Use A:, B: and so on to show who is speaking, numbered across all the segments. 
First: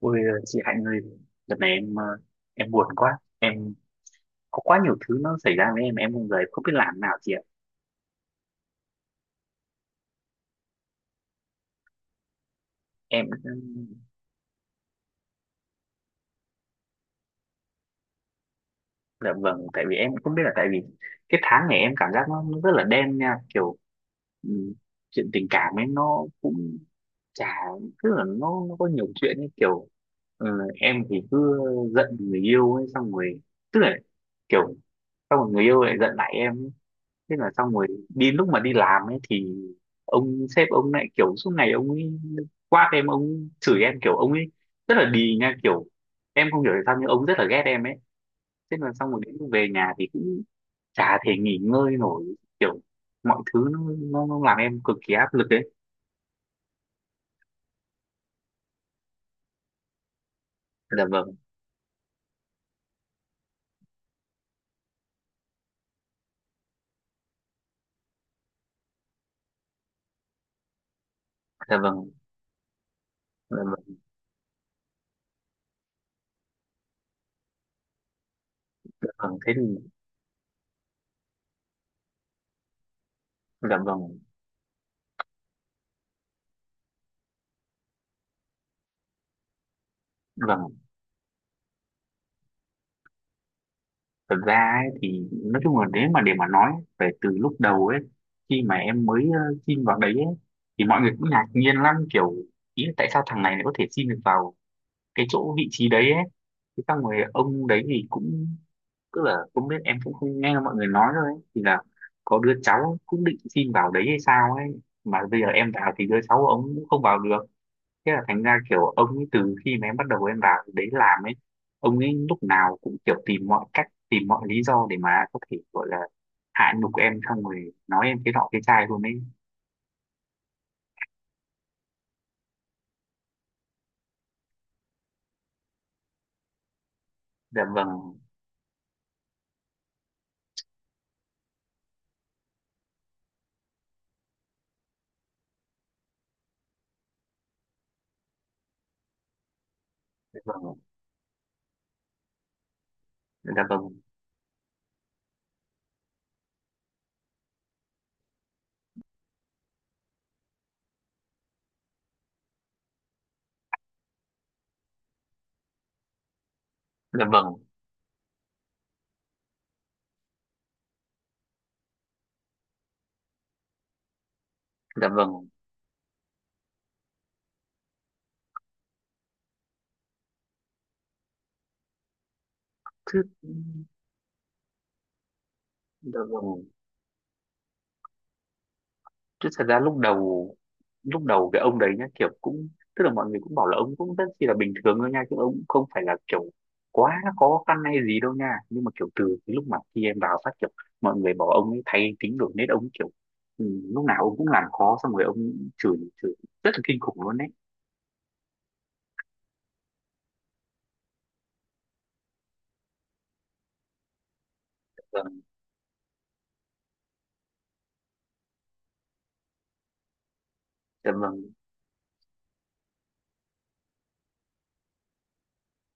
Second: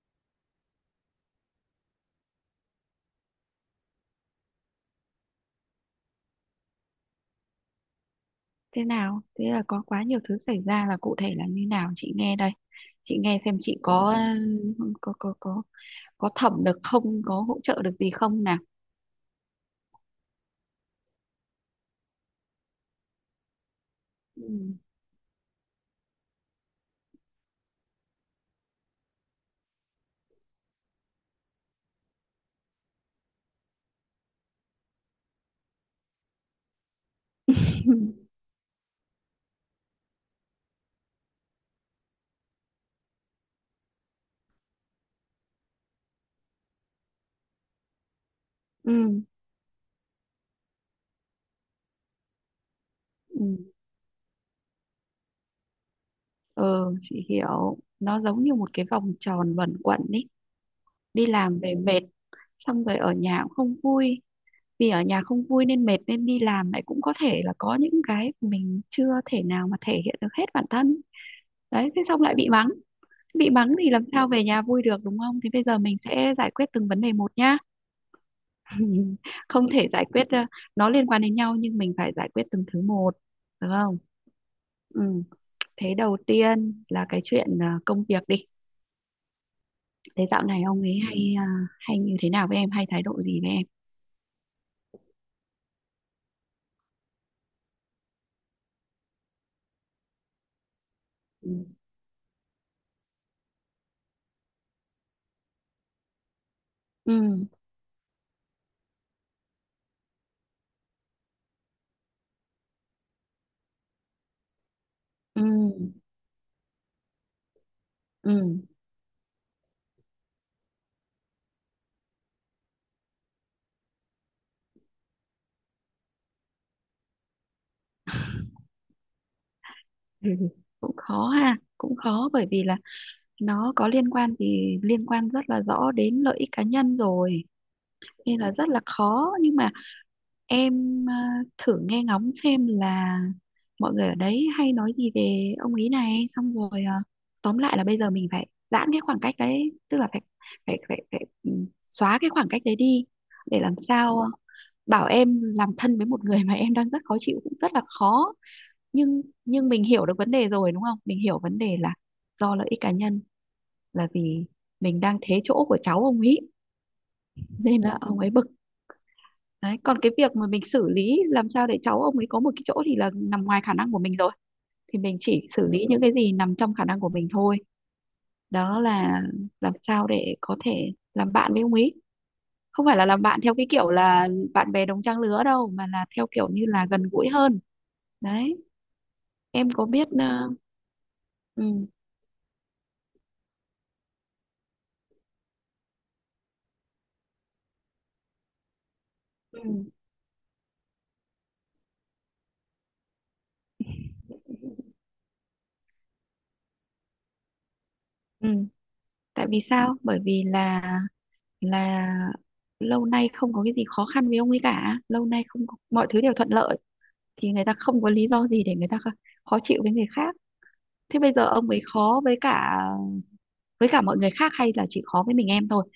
A: Ôi chị Hạnh ơi, đợt này em em buồn quá, em có quá nhiều thứ nó xảy ra với em không giờ em không biết làm nào chị ạ.
B: Thế nào? Thế là có quá nhiều thứ xảy ra là cụ thể là như nào? Chị nghe đây, chị
A: Em
B: nghe xem chị
A: ừm,
B: có có có thẩm được không, có hỗ trợ được gì không nào?
A: dạ vâng, tại vì em cũng không biết là tại vì cái tháng này em cảm giác nó rất là đen nha, kiểu
B: ừ.
A: ừm, chuyện tình cảm ấy nó cũng chả tức là nó có nhiều chuyện ấy kiểu ờ, em thì cứ giận người yêu ấy xong rồi tức là kiểu xong rồi người yêu lại giận lại em. Thế là xong rồi đi lúc mà đi làm ấy thì ông sếp ông lại kiểu suốt ngày ông ấy quát em, ông chửi em, kiểu ông ấy rất là đì nha, kiểu em không hiểu tại sao nhưng ông rất là ghét em ấy. Thế là
B: ừ
A: xong rồi đến lúc về nhà thì cũng chả thể nghỉ ngơi nổi, kiểu mọi thứ
B: ừ
A: nó làm em cực kỳ áp lực đấy.
B: ừ, chị hiểu, nó giống như một cái vòng tròn luẩn quẩn ý.
A: Dạ
B: Đi
A: vâng.
B: làm về mệt, xong rồi ở nhà cũng không vui, vì ở nhà không vui nên mệt, nên đi làm lại cũng có thể là có những cái mình chưa thể nào mà thể hiện được hết bản thân.
A: Dạ
B: Đấy, thế
A: vâng.
B: xong lại bị mắng. Bị
A: Dạ
B: mắng thì
A: vâng.
B: làm sao về nhà vui được, đúng không? Thế bây giờ mình sẽ giải quyết từng vấn đề một nhá.
A: Dạ vâng, thế
B: Không thể
A: thì
B: giải quyết nó liên quan đến nhau, nhưng mình phải giải quyết từng thứ một, được
A: dạ
B: không?
A: vâng.
B: Ừ. Thế đầu tiên là cái chuyện công việc đi. Thế dạo này
A: Vâng,
B: ông ấy hay hay như thế nào với em, hay thái độ gì với em?
A: thật ra ấy, thì nói chung là nếu mà để mà nói về từ lúc đầu ấy, khi mà em mới xin vào đấy ấy, thì mọi người cũng ngạc
B: ừ
A: nhiên lắm, kiểu ý là tại sao thằng này lại có thể xin được vào cái chỗ vị trí đấy ấy. Thế xong
B: ừ
A: rồi ông đấy thì cũng tức là không biết, em cũng không nghe mọi người nói thôi ấy, thì là có đứa cháu cũng định xin vào đấy hay sao ấy mà bây
B: ừ,
A: giờ em vào thì đứa cháu của ông cũng không vào được. Thế là thành ra kiểu ông ấy từ khi mà em bắt đầu em vào đấy làm ấy, ông ấy lúc nào cũng kiểu tìm mọi cách, tìm mọi lý do để mà có thể gọi là hạ nhục em, xong rồi nói em cái nọ cái chai luôn ấy.
B: ừ. Cũng khó ha, cũng khó, bởi vì là nó có liên quan gì, liên quan rất là rõ đến lợi ích cá nhân rồi,
A: Dạ vâng.
B: nên là rất là khó. Nhưng mà em thử nghe ngóng xem là mọi người ở đấy hay nói gì về ông ý này, xong rồi tóm lại là bây giờ mình phải giãn cái khoảng cách đấy, tức là phải
A: Dạ vâng.
B: phải xóa cái khoảng cách đấy đi. Để
A: Dạ
B: làm
A: vâng.
B: sao bảo em làm thân với một người mà em đang rất khó chịu cũng rất là khó, nhưng mình hiểu được vấn đề rồi đúng không, mình hiểu vấn đề là do lợi ích cá nhân, là vì mình đang thế chỗ của cháu ông ấy,
A: Dạ vâng.
B: nên là ông ấy bực. Đấy, còn cái việc mà mình xử lý làm sao để cháu ông ấy có một cái chỗ thì là nằm ngoài khả năng của mình rồi, thì
A: Dạ
B: mình chỉ
A: vâng.
B: xử lý những cái gì nằm trong khả năng của mình thôi. Đó là làm sao để có thể làm bạn với ông ấy, không phải là
A: Chứ.
B: làm bạn theo cái kiểu là bạn bè đồng trang lứa đâu, mà là
A: Dạ
B: theo kiểu như
A: vâng.
B: là gần gũi hơn. Đấy,
A: Chứ thật
B: em
A: ra
B: có
A: lúc
B: biết
A: đầu, lúc đầu cái ông
B: ừ,
A: đấy nhá kiểu cũng tức là mọi người cũng bảo là ông cũng rất chi là bình thường thôi nha, chứ ông cũng không phải là kiểu quá khó khăn hay gì đâu nha, nhưng mà kiểu từ cái
B: ừ,
A: lúc mà khi em vào phát kiểu mọi người bảo ông ấy thay tính đổi nết, ông kiểu ừ, lúc nào ông cũng làm khó, xong rồi ông chửi chửi rất là kinh khủng luôn đấy.
B: ừ. Tại vì sao? Bởi vì là là lâu nay không có cái gì khó khăn với ông ấy cả, lâu
A: Vâng.
B: nay không có, mọi thứ đều thuận lợi, thì người ta không có lý do gì để người ta khó chịu với người khác.
A: Dạ
B: Thế bây giờ
A: vâng,
B: ông ấy khó với cả mọi người khác, hay là chỉ khó với mình em thôi?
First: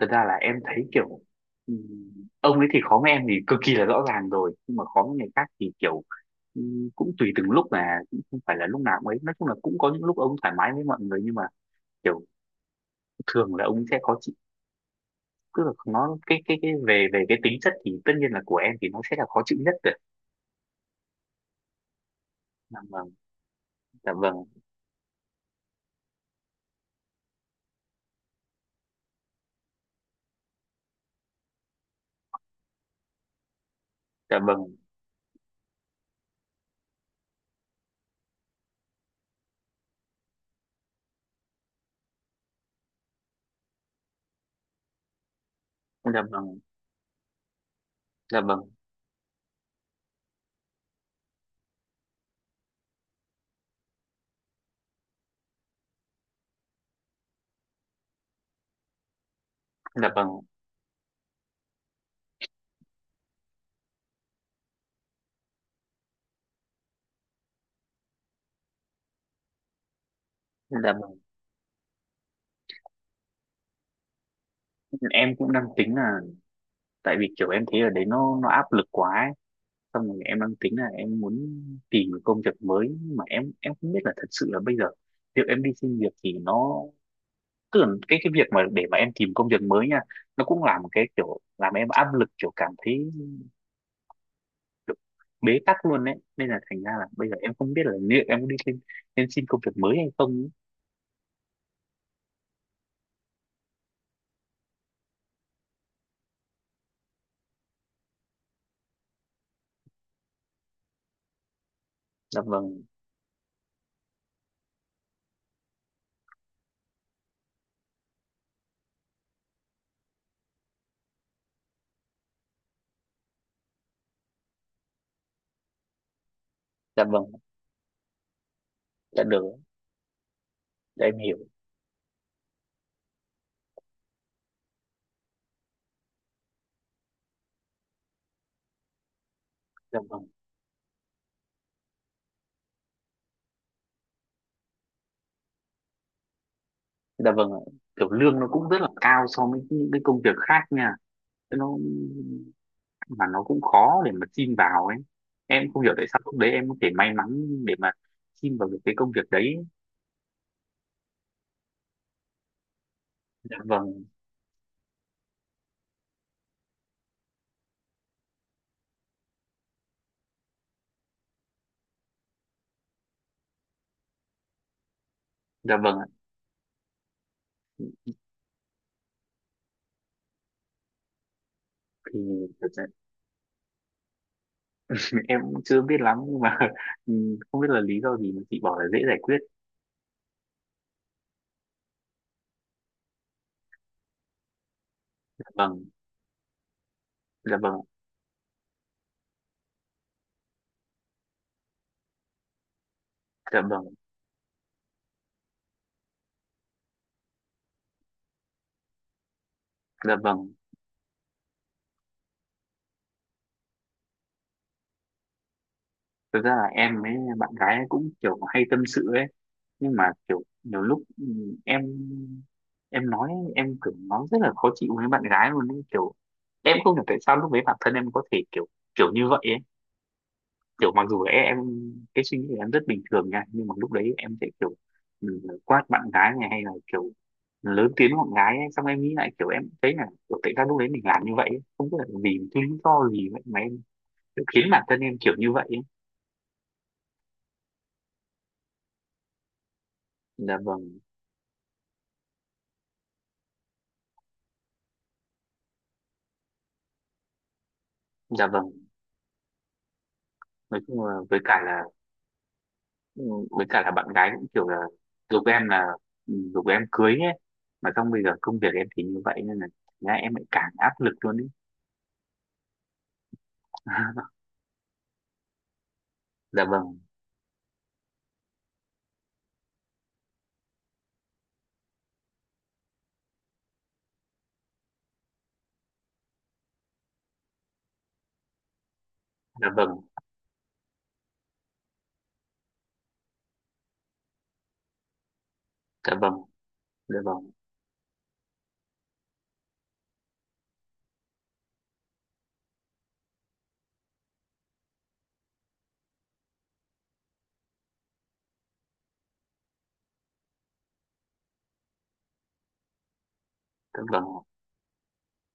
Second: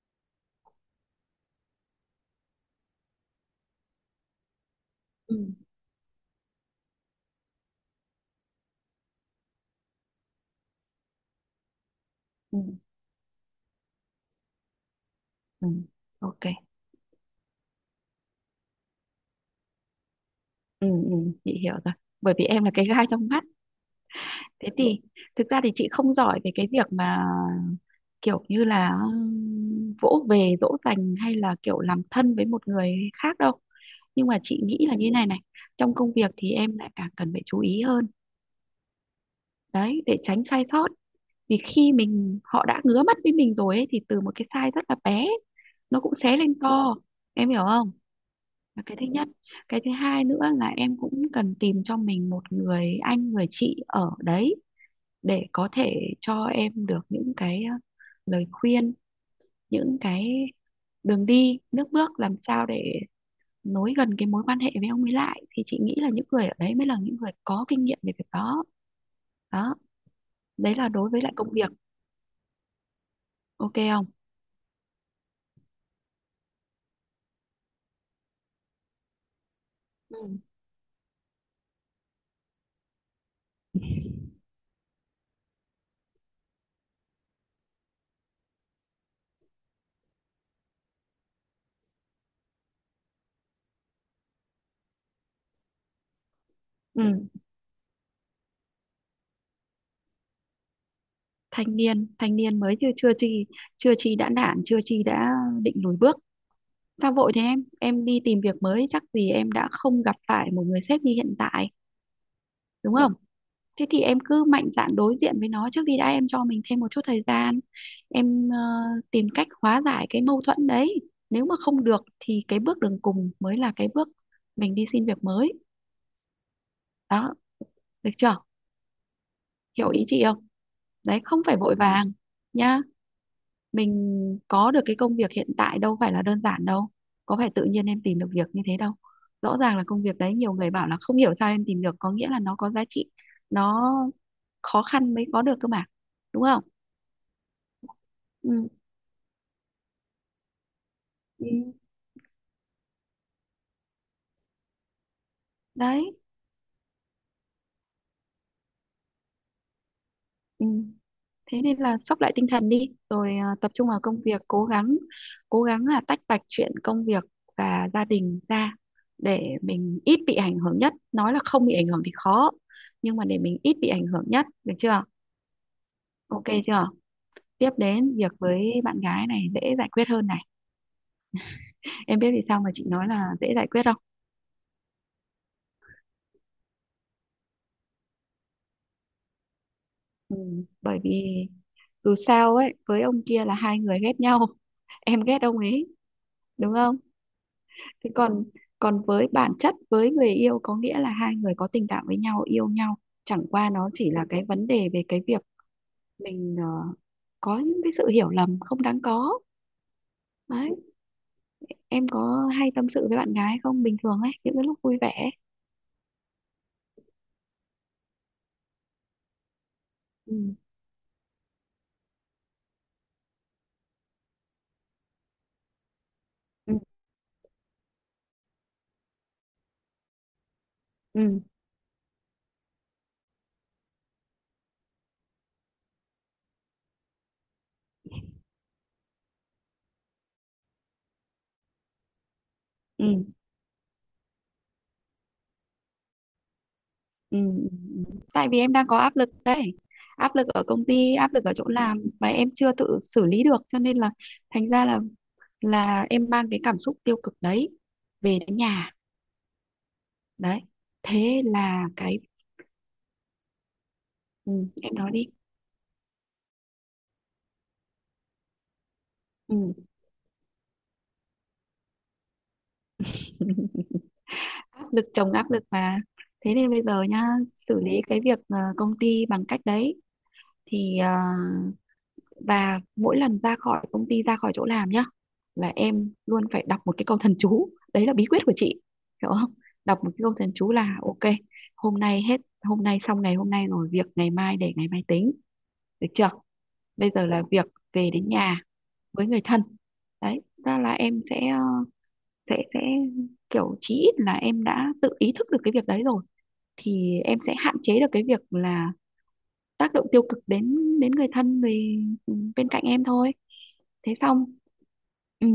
A: thật ra là em thấy kiểu ông ấy thì khó với em thì cực kỳ là rõ ràng rồi, nhưng mà khó với người
B: ừ
A: khác thì kiểu cũng tùy từng lúc mà cũng không phải là lúc nào cũng ấy, nói chung là cũng có những lúc ông thoải mái với mọi người, nhưng mà kiểu
B: ừ
A: thường là ông sẽ khó chịu. Cứ
B: ừ.
A: là nó
B: Ok.
A: cái về về cái tính chất thì tất nhiên là của em thì nó sẽ là khó chịu nhất rồi.
B: ừ ừ chị hiểu rồi, bởi vì em là
A: Dạ
B: cái gai
A: vâng.
B: trong mắt.
A: Dạ vâng.
B: Thế thì thực ra thì chị không giỏi về cái việc mà kiểu như là vỗ về dỗ dành hay là kiểu làm thân với một người khác đâu, nhưng
A: Dạ
B: mà chị
A: vâng.
B: nghĩ là như này này: trong công việc thì em lại càng cần phải chú ý hơn, đấy, để tránh sai sót. Vì khi mình họ đã ngứa mắt với mình rồi ấy, thì từ một cái size rất là bé nó cũng
A: Dạ
B: xé lên
A: vâng.
B: to, em hiểu không?
A: Dạ vâng.
B: Là cái thứ nhất. Cái thứ hai nữa là em cũng cần tìm cho mình một người anh người chị ở đấy, để có thể cho em được những cái lời khuyên, những
A: Dạ
B: cái
A: vâng.
B: đường đi nước bước làm sao để nối gần cái mối quan hệ với ông ấy lại, thì chị nghĩ là những người ở đấy mới là những người có kinh nghiệm về việc đó. Đó, đấy là
A: Dạ
B: đối
A: vâng,
B: với lại công việc. Ok không?
A: em cũng đang tính là tại vì kiểu em thấy ở đấy nó áp lực quá ấy. Xong rồi
B: Ừ.
A: em đang tính là em muốn tìm một công việc mới, nhưng mà em không biết là thật sự là bây giờ việc em đi xin việc thì nó tức là cái việc mà để mà em tìm công việc mới nha, nó cũng là một cái kiểu làm em áp lực, kiểu cảm thấy kiểu bế tắc luôn đấy, nên là thành ra là
B: Ừ,
A: bây giờ em không biết là liệu em có đi xin em xin công việc mới hay không ấy.
B: thanh niên mới, chưa chưa chi chưa chi đã nản, chưa chi đã định lùi bước. Sao vội thế em đi tìm việc mới chắc gì em đã không gặp phải một người sếp như hiện tại,
A: Dạ vâng.
B: đúng không? Thế thì em cứ mạnh dạn đối diện với nó trước đi đã, em cho mình thêm một chút thời gian, em tìm cách hóa giải cái mâu thuẫn đấy. Nếu mà không được thì cái bước đường cùng mới là cái bước mình đi xin việc mới.
A: Dạ vâng.
B: Đó, được chưa?
A: Dạ được.
B: Hiểu ý chị không?
A: Dạ em
B: Đấy,
A: hiểu.
B: không phải vội vàng nha. Mình có được cái công việc hiện tại đâu phải là đơn giản đâu, có phải tự nhiên em tìm được việc như thế đâu, rõ ràng là
A: Dạ
B: công việc
A: vâng.
B: đấy nhiều người bảo là không hiểu sao em tìm được, có nghĩa là nó có giá trị, nó khó khăn mới có được cơ mà, đúng không?
A: Dạ vâng ạ. Kiểu lương nó cũng
B: Ừ.
A: rất là cao so với những cái công việc khác nha.
B: Ừ.
A: Thế nó mà nó cũng khó để mà xin vào ấy, em không hiểu tại
B: Đấy.
A: sao lúc đấy em có thể may mắn để mà xin vào được cái công việc đấy.
B: Ừ. Thế nên là sóc lại tinh thần đi rồi à,
A: Dạ
B: tập trung vào
A: vâng.
B: công việc, cố gắng. Cố gắng là tách bạch chuyện công việc và gia đình ra, để mình ít bị ảnh hưởng nhất, nói là không bị ảnh hưởng thì khó, nhưng mà để mình ít bị ảnh hưởng nhất, được chưa?
A: Dạ vâng ạ.
B: Ok chưa? Tiếp đến việc với bạn gái này, dễ giải quyết hơn này.
A: Thì
B: Em biết vì sao
A: thật
B: mà
A: ra
B: chị nói là dễ giải quyết không?
A: em cũng chưa biết lắm nhưng mà ừ, không biết là lý do gì mà chị bảo là dễ giải quyết.
B: ừ, Bởi vì dù sao ấy, với ông kia là hai người ghét nhau, em ghét
A: Dạ
B: ông
A: vâng.
B: ấy, đúng không?
A: Dạ vâng.
B: Thế còn còn với bản chất với người yêu có nghĩa là hai người có tình cảm với nhau, yêu nhau, chẳng
A: Dạ
B: qua nó
A: vâng.
B: chỉ là cái vấn đề về cái việc mình có những cái sự hiểu lầm không đáng có.
A: Dạ vâng,
B: Đấy, em có hay tâm sự với bạn gái không, bình thường ấy, những cái lúc vui vẻ?
A: thực ra là em với bạn gái ấy cũng kiểu hay tâm sự ấy, nhưng mà
B: ừ
A: kiểu nhiều lúc em em nói em kiểu nói rất là khó chịu với bạn gái luôn ấy, kiểu em
B: ừ
A: không hiểu tại sao lúc đấy bản thân em có thể kiểu kiểu như vậy ấy, kiểu mặc dù
B: ừ
A: em cái suy nghĩ của em rất bình thường nha, nhưng mà lúc đấy em sẽ kiểu quát bạn gái này hay là kiểu lớn tiếng bạn gái ấy. Xong em nghĩ lại kiểu em thấy là kiểu, tại sao lúc đấy mình làm như vậy ấy? Không biết là vì cái lý do
B: ừ.
A: gì vậy mà em kiểu khiến bản thân em kiểu như vậy ấy.
B: Ừ, ừ, Tại vì em đang có áp lực đấy, áp lực
A: Dạ
B: ở công
A: vâng.
B: ty, áp lực ở chỗ làm mà em chưa tự xử lý được, cho nên là thành ra là em mang cái cảm xúc tiêu cực đấy về
A: Dạ
B: đến
A: vâng,
B: nhà. Đấy,
A: nói chung là với
B: thế
A: cả là
B: là cái
A: ừ, với cả là bạn gái cũng
B: ừ,
A: kiểu là
B: em nói đi.
A: giục em là giục em cưới ấy, mà xong bây giờ công việc em thì như vậy nên là
B: ừ.
A: thành ra em lại càng áp lực luôn ấy.
B: Áp lực chồng áp lực mà. Thế
A: Dạ
B: nên bây
A: vâng.
B: giờ nhá, xử lý cái việc công ty bằng cách đấy thì và mỗi lần ra khỏi công ty, ra khỏi chỗ làm nhá, là em luôn phải đọc một cái câu thần chú, đấy là bí quyết của chị, hiểu không?
A: Dạ vâng.
B: Đọc một cái câu thần chú là: ok, hôm nay hết hôm nay, xong ngày hôm nay rồi, việc ngày mai để ngày mai tính, được
A: Dạ
B: chưa?
A: vâng.
B: Bây
A: Dạ
B: giờ là
A: vâng.
B: việc về đến nhà với người thân. Đấy ra là em sẽ sẽ sẽ kiểu chí ít là em đã tự ý thức được cái việc đấy rồi, thì em sẽ hạn chế được cái việc là tác động tiêu cực đến đến người thân bên cạnh em thôi.
A: Tức
B: Thế
A: là
B: xong. Ừ.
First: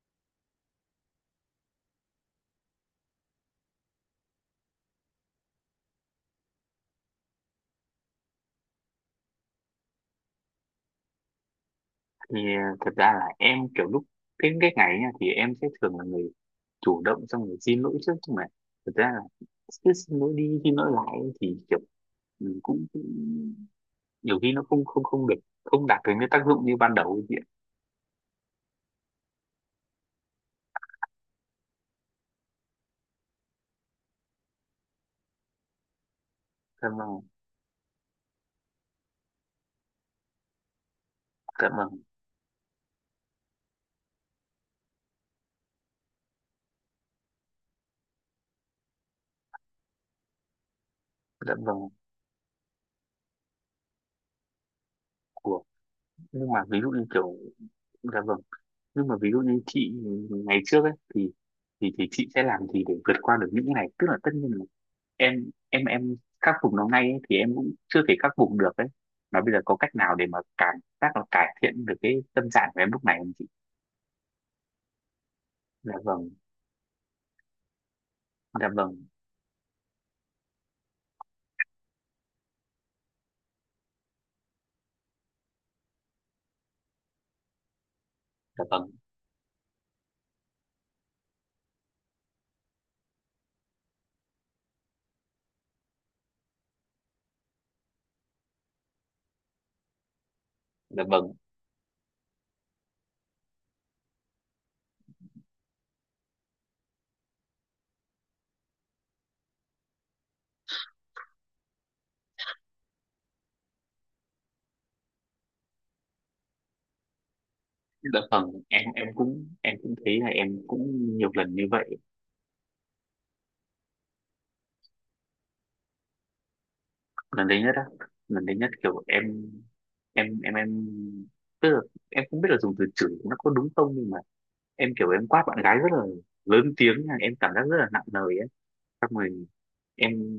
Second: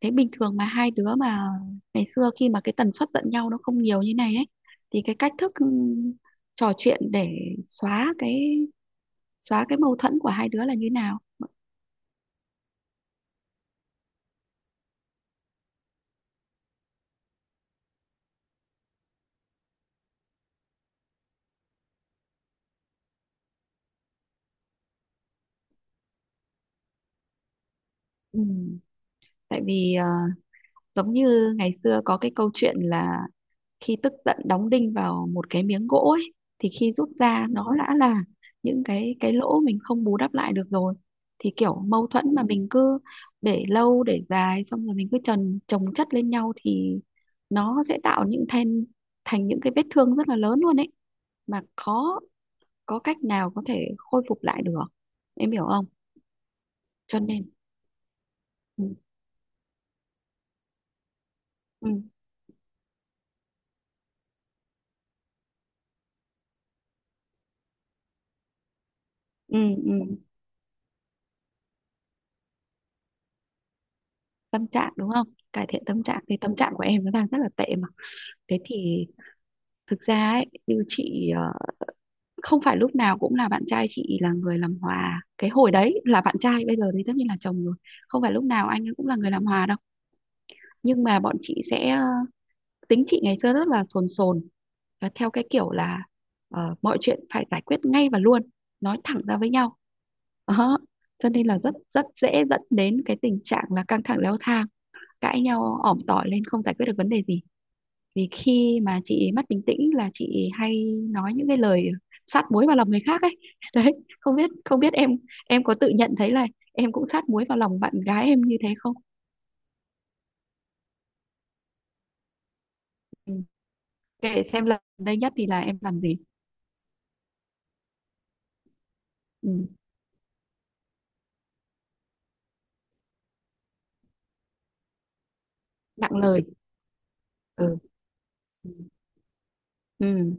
B: Thế bình thường mà hai đứa mà ngày xưa, khi mà cái tần suất giận nhau nó không nhiều như này ấy, thì cái cách thức trò chuyện để xóa cái xóa cái mâu thuẫn của hai đứa là như nào?
A: thì thật ra là em kiểu lúc cái ngày ấy nha thì em sẽ thường là người chủ động xong rồi xin lỗi trước, nhưng mà thật ra là cứ xin lỗi đi xin lỗi lại ấy thì kiểu mình cũng cũng- nhiều khi nó không không không được, không đạt được cái tác dụng như ban đầu ấy chị ạ.
B: Ừ. Tại vì giống như ngày xưa có cái câu chuyện là khi tức giận đóng đinh vào một cái miếng gỗ ấy, thì
A: Dạ
B: khi rút
A: vâng.
B: ra nó đã là những cái lỗ mình không bù đắp lại được rồi, thì
A: Dạ
B: kiểu
A: vâng.
B: mâu thuẫn mà mình cứ để lâu để dài, xong rồi mình cứ chồng chồng chất lên nhau, thì nó sẽ tạo những thành thành những cái vết thương rất là lớn luôn ấy,
A: Dạ
B: mà
A: vâng.
B: khó có cách nào có thể khôi phục lại được, em
A: Của.
B: hiểu không?
A: Nhưng mà ví dụ như
B: Cho
A: kiểu
B: nên
A: dạ vâng,
B: ừ,
A: nhưng mà ví dụ như chị ngày trước ấy thì
B: ừ,
A: thì chị sẽ làm gì để vượt qua được những cái này, tức là tất nhiên em khắc phục nó ngay ấy, thì em cũng chưa thể khắc phục được đấy, mà bây
B: ừ,
A: giờ có
B: ừ.
A: cách nào để mà cảm giác là cải thiện được cái tâm trạng của em lúc này không chị?
B: tâm trạng đúng không? Cải thiện
A: Dạ
B: tâm trạng,
A: vâng.
B: thì tâm trạng của em nó đang rất là tệ mà. Thế
A: Dạ vâng.
B: thì thực ra ấy, như chị không phải lúc nào cũng là bạn trai chị là người làm hòa, cái hồi đấy là bạn trai, bây giờ thì tất nhiên là chồng rồi, không phải lúc
A: Dạ
B: nào
A: vâng.
B: anh ấy cũng là người làm hòa đâu, nhưng mà bọn chị sẽ tính chị ngày xưa rất là sồn sồn, và theo cái kiểu là mọi chuyện phải giải quyết ngay và luôn, nói thẳng ra với nhau. Đó,
A: Dạ
B: cho
A: vâng.
B: nên là rất rất dễ dẫn đến cái tình trạng là căng thẳng leo thang, cãi nhau ỏm tỏi lên không giải quyết được vấn đề gì, vì khi mà chị mất bình tĩnh là chị hay nói những cái lời sát muối vào lòng người khác ấy. Đấy, không biết, không biết em có tự nhận thấy là em cũng sát muối vào lòng bạn
A: Dạ
B: gái em
A: vâng,
B: như thế không?
A: em cũng thấy là em cũng nhiều lần như vậy.
B: Ừ. Kể xem lần đây nhất thì là em làm gì?
A: Lần đấy nhất á, lần đấy nhất kiểu em
B: Ừ.
A: em tức là em không biết là dùng từ chửi nó có đúng không, nhưng mà em kiểu em quát bạn gái rất là
B: Nặng lời.
A: lớn tiếng nha, em cảm giác rất
B: Ừ.
A: là nặng lời ấy. Xong rồi em
B: ừ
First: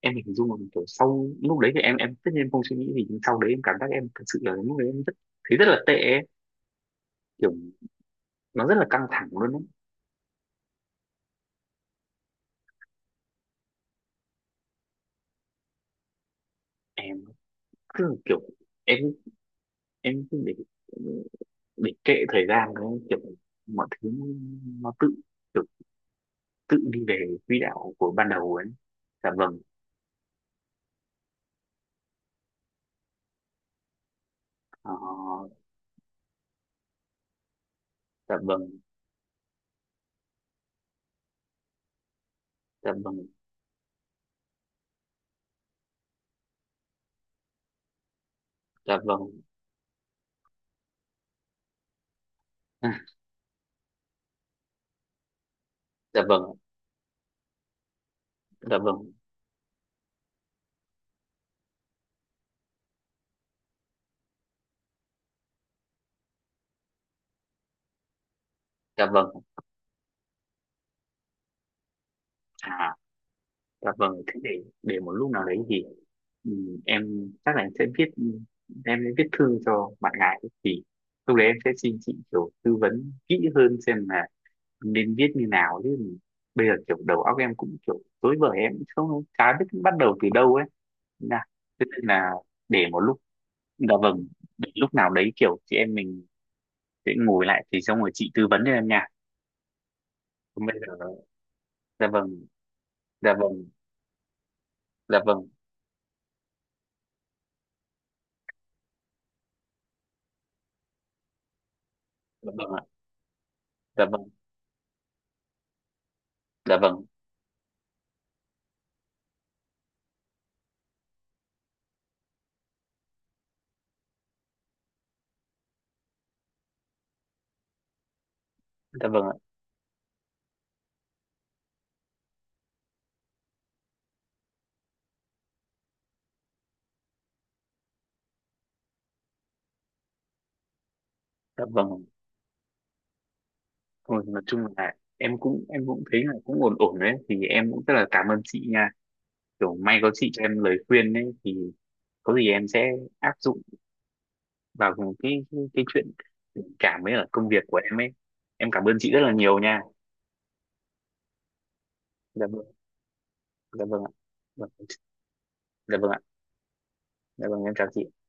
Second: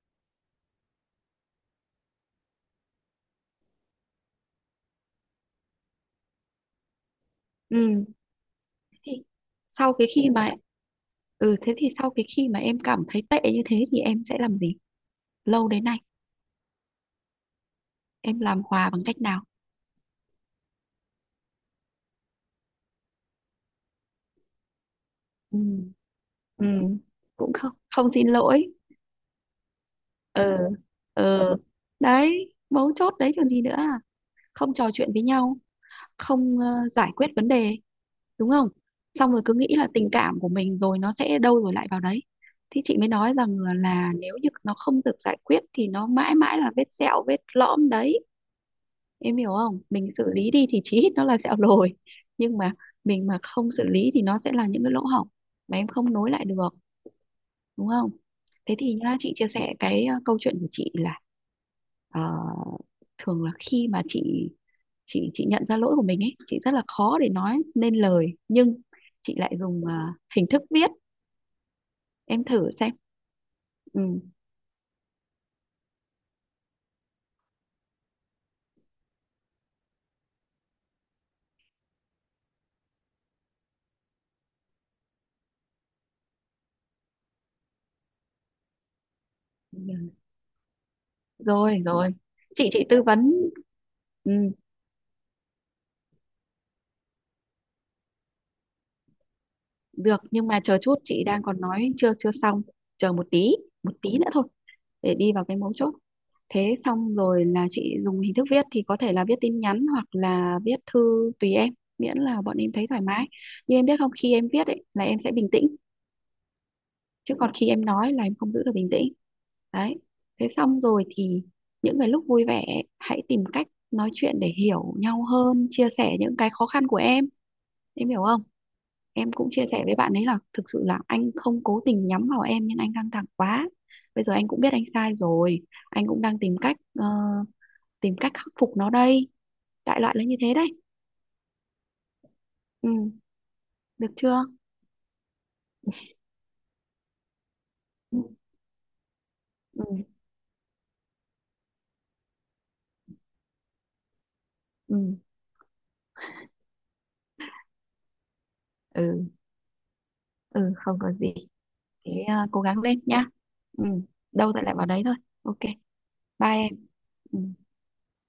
A: em hình dung là kiểu sau lúc đấy thì em tất nhiên em không suy nghĩ gì, nhưng sau đấy em cảm giác em thật sự là lúc đấy em rất thấy rất là tệ ấy. Kiểu
B: ừ
A: nó rất là căng
B: thì
A: thẳng luôn đấy.
B: sau cái khi mà thế thì sau cái khi mà em cảm thấy tệ như thế thì em sẽ làm gì, lâu đến nay
A: Em cứ kiểu
B: em làm hòa
A: em
B: bằng cách nào?
A: cứ để kệ thời gian đấy, kiểu mọi thứ nó tự
B: ừ
A: kiểu
B: ừ
A: tự đi về
B: Cũng
A: quỹ
B: không,
A: đạo
B: không
A: của
B: xin
A: ban đầu ấy.
B: lỗi.
A: Dạ vâng.
B: ừ ừ Đấy, mấu chốt đấy, còn gì nữa à, không trò
A: ờ,
B: chuyện với nhau, không giải quyết vấn đề,
A: dạ
B: đúng không?
A: vâng.
B: Xong rồi cứ nghĩ là tình cảm của mình rồi nó sẽ đâu rồi lại vào đấy, thì
A: Dạ
B: chị mới
A: vâng.
B: nói rằng là nếu như nó không được giải quyết thì nó mãi mãi là vết sẹo, vết lõm đấy,
A: Dạ vâng.
B: em hiểu không? Mình xử lý đi thì chí ít nó là sẹo rồi, nhưng mà mình mà không xử lý thì nó sẽ là những cái lỗ hổng mà em không
A: Dạ
B: nối
A: vâng.
B: lại được, đúng không? Thế
A: Dạ
B: thì
A: vâng.
B: nhá, chị chia sẻ cái câu chuyện của chị là ờ, thường là khi mà chị nhận ra lỗi của mình ấy, chị rất là khó để nói nên lời, nhưng
A: Dạ vâng.
B: chị lại dùng hình thức viết, em thử xem.
A: À. Dạ
B: Ừ.
A: vâng, thế để một lúc nào đấy thì ừ, em chắc là em sẽ viết, em sẽ viết thư cho bạn gái ấy. Thì lúc đấy em sẽ xin chị kiểu tư vấn kỹ hơn xem là nên viết như nào, chứ bây giờ kiểu đầu óc em cũng kiểu rối bời, em cũng không chả biết bắt
B: Dạ.
A: đầu từ đâu ấy. Thế là
B: Rồi
A: thế nên
B: rồi,
A: là
B: chị
A: để
B: chị
A: một
B: tư
A: lúc
B: vấn.
A: dạ vâng
B: Ừ,
A: để lúc nào đấy kiểu chị em mình sẽ ngồi lại thì xong rồi chị tư vấn cho em nha.
B: được, nhưng mà
A: Còn bây
B: chờ chút, chị
A: giờ
B: đang còn nói
A: dạ
B: chưa chưa
A: vâng.
B: xong. Chờ một
A: Dạ
B: tí,
A: vâng.
B: một tí nữa thôi, để
A: Dạ
B: đi vào
A: vâng.
B: cái mấu chốt. Thế xong rồi là chị dùng hình thức viết thì có thể là viết tin nhắn hoặc là viết thư, tùy em, miễn là
A: Dạ
B: bọn
A: vâng
B: em
A: ạ.
B: thấy thoải mái. Nhưng em biết
A: Dạ
B: không,
A: vâng.
B: khi em viết ấy là em sẽ bình tĩnh,
A: Dạ vâng.
B: chứ còn khi em nói là em không giữ được bình tĩnh. Đấy, thế xong rồi thì những cái lúc vui vẻ ấy, hãy tìm cách nói chuyện để hiểu nhau hơn, chia sẻ những cái khó khăn của em hiểu không?
A: Dạ vâng
B: Em
A: ạ.
B: cũng chia sẻ với bạn ấy là thực sự là anh không cố tình nhắm vào em, nhưng anh căng thẳng quá, bây giờ anh cũng biết anh sai rồi, anh cũng đang tìm cách tìm cách khắc phục nó đây. Đại loại là như thế đấy.
A: Dạ vâng.
B: Ừ, được
A: Thôi nói
B: chưa?
A: chung là em cũng thấy là cũng ổn ổn đấy, thì em cũng rất là
B: ừ
A: cảm ơn chị nha, kiểu may
B: ừ
A: có chị cho em lời khuyên đấy thì có gì em sẽ áp dụng vào
B: ừ
A: cái chuyện tình cảm với ở công việc của em ấy, em cảm ơn chị rất
B: ừ,
A: là nhiều nha.
B: ừ không có gì. Thế
A: Dạ
B: à, cố
A: vâng.
B: gắng lên nhá. Ừ,
A: Dạ vâng ạ.
B: đâu lại
A: Dạ
B: lại vào
A: Vâng.
B: đấy thôi. Ok,
A: Dạ vâng ạ.
B: bye em. Ừ.
A: Dạ vâng em chào chị.